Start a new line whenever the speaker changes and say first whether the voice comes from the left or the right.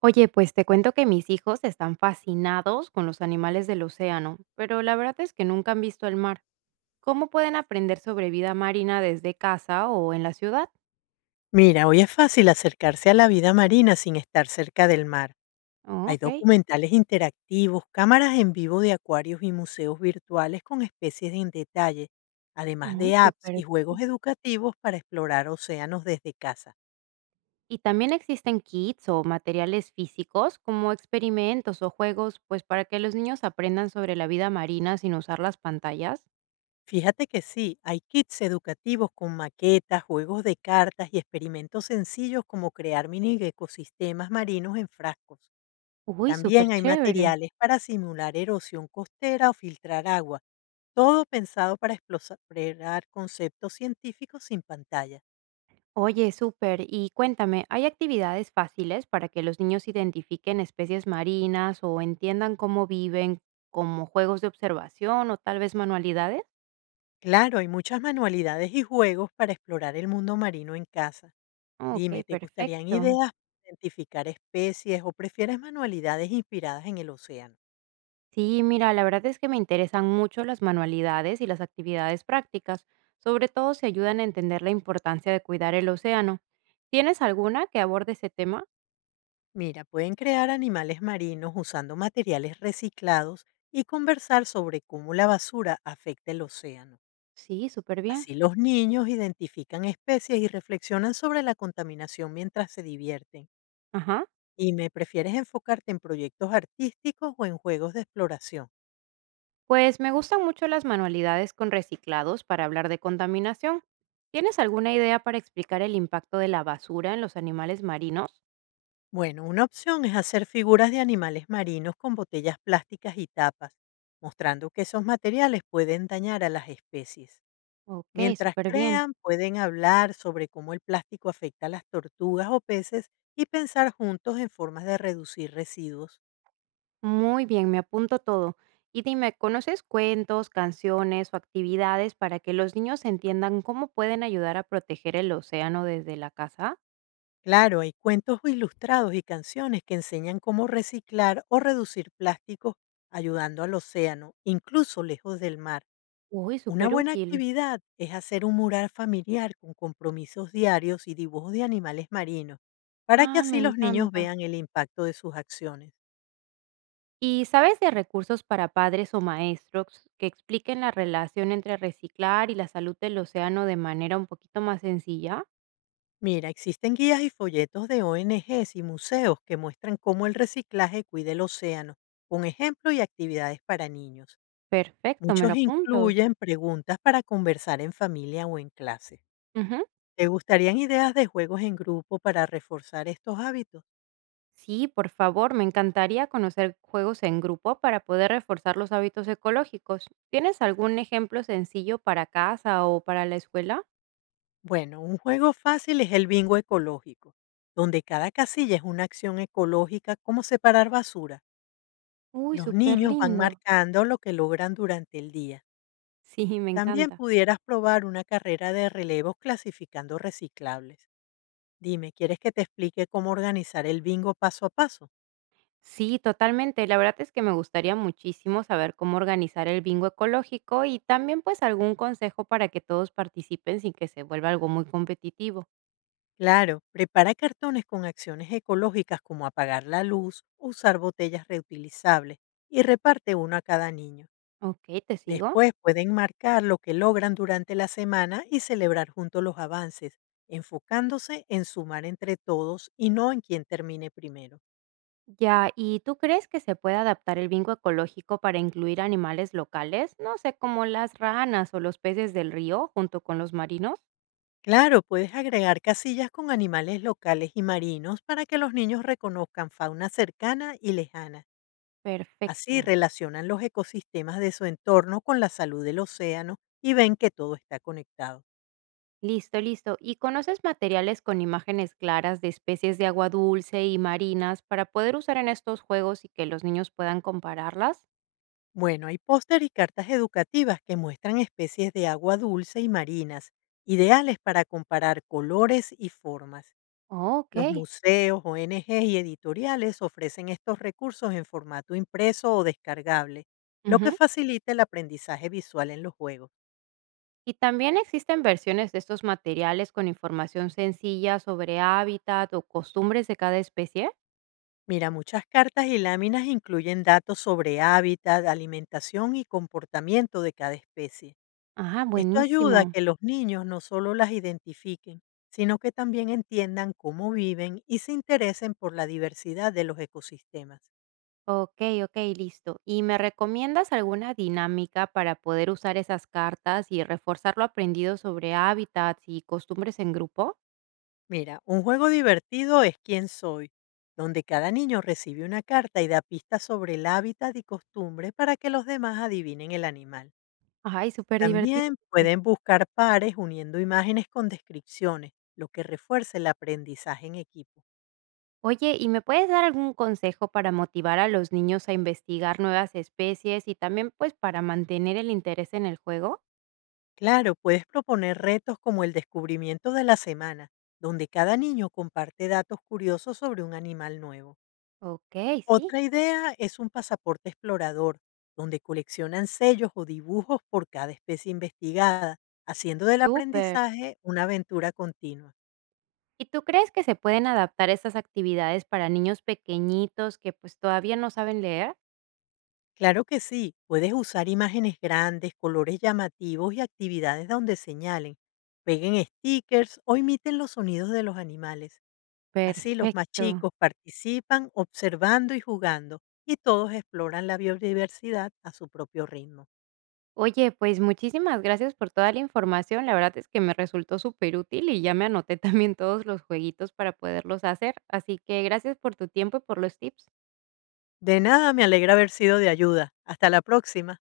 right: Oye, pues te cuento que mis hijos están fascinados con los animales del océano, pero la verdad es que nunca han visto el mar. ¿Cómo pueden aprender sobre vida marina desde casa o en la ciudad?
left: Mira, hoy es fácil acercarse a la vida marina sin estar cerca del mar.
right: Oh,
left: Hay
right: ok,
left: documentales interactivos, cámaras en vivo de acuarios y museos virtuales con especies en detalle, además
right: muy
left: de apps
right: súper.
left: y juegos educativos para explorar océanos desde casa.
right: Y también existen kits o materiales físicos como experimentos o juegos, pues para que los niños aprendan sobre la vida marina sin usar las pantallas.
left: Fíjate que sí, hay kits educativos con maquetas, juegos de cartas y experimentos sencillos como crear mini ecosistemas marinos en frascos.
right: Uy,
left: También
right: súper
left: hay
right: chévere.
left: materiales para simular erosión costera o filtrar agua. Todo pensado para explorar conceptos científicos sin pantalla.
right: Oye, súper. Y cuéntame, ¿hay actividades fáciles para que los niños identifiquen especies marinas o entiendan cómo viven, como juegos de observación o tal vez manualidades?
left: Claro, hay muchas manualidades y juegos para explorar el mundo marino en casa. Dime,
right: Ok,
left: ¿te gustarían
right: perfecto.
left: ideas para identificar especies o prefieres manualidades inspiradas en el océano?
right: Sí, mira, la verdad es que me interesan mucho las manualidades y las actividades prácticas, sobre todo si ayudan a entender la importancia de cuidar el océano. ¿Tienes alguna que aborde ese tema?
left: Mira, pueden crear animales marinos usando materiales reciclados y conversar sobre cómo la basura afecta el océano.
right: Sí, súper bien.
left: Así los niños identifican especies y reflexionan sobre la contaminación mientras se divierten.
right: Ajá.
left: Dime, ¿prefieres enfocarte en proyectos artísticos o en juegos de exploración?
right: Pues me gustan mucho las manualidades con reciclados para hablar de contaminación. ¿Tienes alguna idea para explicar el impacto de la basura en los animales marinos?
left: Bueno, una opción es hacer figuras de animales marinos con botellas plásticas y tapas, mostrando que esos materiales pueden dañar a las especies.
right: Ok,
left: Mientras
right: súper bien.
left: crean, pueden hablar sobre cómo el plástico afecta a las tortugas o peces y pensar juntos en formas de reducir residuos.
right: Muy bien, me apunto todo. Y dime, ¿conoces cuentos, canciones o actividades para que los niños entiendan cómo pueden ayudar a proteger el océano desde la casa?
left: Claro, hay cuentos ilustrados y canciones que enseñan cómo reciclar o reducir plásticos ayudando al océano, incluso lejos del mar.
right: Uy,
left: Una
right: súper
left: buena
right: útil.
left: actividad es hacer un mural familiar con compromisos diarios y dibujos de animales marinos, para que
right: Ah, me
left: así los niños
right: encanta.
left: vean el impacto de sus acciones.
right: ¿Y sabes de recursos para padres o maestros que expliquen la relación entre reciclar y la salud del océano de manera un poquito más sencilla?
left: Mira, existen guías y folletos de ONGs y museos que muestran cómo el reciclaje cuida el océano, con ejemplo y actividades para niños.
right: Perfecto, me lo
left: Muchos
right: apunto.
left: incluyen preguntas para conversar en familia o en clase.
right: Ujú.
left: ¿Te gustarían ideas de juegos en grupo para reforzar estos hábitos?
right: Sí, por favor, me encantaría conocer juegos en grupo para poder reforzar los hábitos ecológicos. ¿Tienes algún ejemplo sencillo para casa o para la escuela?
left: Bueno, un juego fácil es el bingo ecológico, donde cada casilla es una acción ecológica como separar basura.
right: Uy,
left: Los
right: súper
left: niños van
right: lindo.
left: marcando lo que logran durante el día.
right: Sí, me
left: También
right: encanta.
left: pudieras probar una carrera de relevos clasificando reciclables. Dime, ¿quieres que te explique cómo organizar el bingo paso a paso?
right: Sí, totalmente. La verdad es que me gustaría muchísimo saber cómo organizar el bingo ecológico y también, pues, algún consejo para que todos participen sin que se vuelva algo muy competitivo.
left: Claro, prepara cartones con acciones ecológicas como apagar la luz, usar botellas reutilizables y reparte uno a cada niño.
right: Ok, te sigo.
left: Después pueden marcar lo que logran durante la semana y celebrar juntos los avances, enfocándose en sumar entre todos y no en quien termine primero.
right: Ya, ¿y tú crees que se puede adaptar el bingo ecológico para incluir animales locales? No sé, como las ranas o los peces del río junto con los marinos.
left: Claro, puedes agregar casillas con animales locales y marinos para que los niños reconozcan fauna cercana y lejana.
right: Perfecto.
left: Así relacionan los ecosistemas de su entorno con la salud del océano y ven que todo está conectado.
right: Listo, listo. ¿Y conoces materiales con imágenes claras de especies de agua dulce y marinas para poder usar en estos juegos y que los niños puedan compararlas?
left: Bueno, hay póster y cartas educativas que muestran especies de agua dulce y marinas, ideales para comparar colores y formas.
right: Oh,
left: Los
right: ok.
left: museos, ONGs y editoriales ofrecen estos recursos en formato impreso o descargable, lo que
right: Ujú.
left: facilita el aprendizaje visual en los juegos.
right: Y también existen versiones de estos materiales con información sencilla sobre hábitat o costumbres de cada especie.
left: Mira, muchas cartas y láminas incluyen datos sobre hábitat, alimentación y comportamiento de cada especie.
right: Ah,
left: Esto ayuda a
right: buenísimo.
left: que los niños no solo las identifiquen, sino que también entiendan cómo viven y se interesen por la diversidad de los ecosistemas.
right: Ok, ok, listo. ¿Y me recomiendas alguna dinámica para poder usar esas cartas y reforzar lo aprendido sobre hábitats y costumbres en grupo?
left: Mira, un juego divertido es Quién soy, donde cada niño recibe una carta y da pistas sobre el hábitat y costumbre para que los demás adivinen el animal.
right: Ay, superdivertido.
left: También pueden buscar pares uniendo imágenes con descripciones, lo que refuerce el aprendizaje en equipo.
right: Oye, ¿y me puedes dar algún consejo para motivar a los niños a investigar nuevas especies y también, pues, para mantener el interés en el juego?
left: Claro, puedes proponer retos como el descubrimiento de la semana, donde cada niño comparte datos curiosos sobre un animal nuevo.
right: Okey, sí,
left: Otra idea es un pasaporte explorador, donde coleccionan sellos o dibujos por cada especie investigada, haciendo del
right: súper.
left: aprendizaje una aventura continua.
right: ¿Y tú crees que se pueden adaptar estas actividades para niños pequeñitos que, pues, todavía no saben leer?
left: Claro que sí, puedes usar imágenes grandes, colores llamativos y actividades donde señalen. Peguen stickers o imiten los sonidos de los animales. Así los más
right: Perfecto.
left: chicos participan observando y jugando y todos exploran la biodiversidad a su propio ritmo.
right: Oye, pues, muchísimas gracias por toda la información. La verdad es que me resultó superútil y ya me anoté también todos los jueguitos para poderlos hacer. Así que gracias por tu tiempo y por los tips.
left: De nada, me alegra haber sido de ayuda. Hasta la próxima.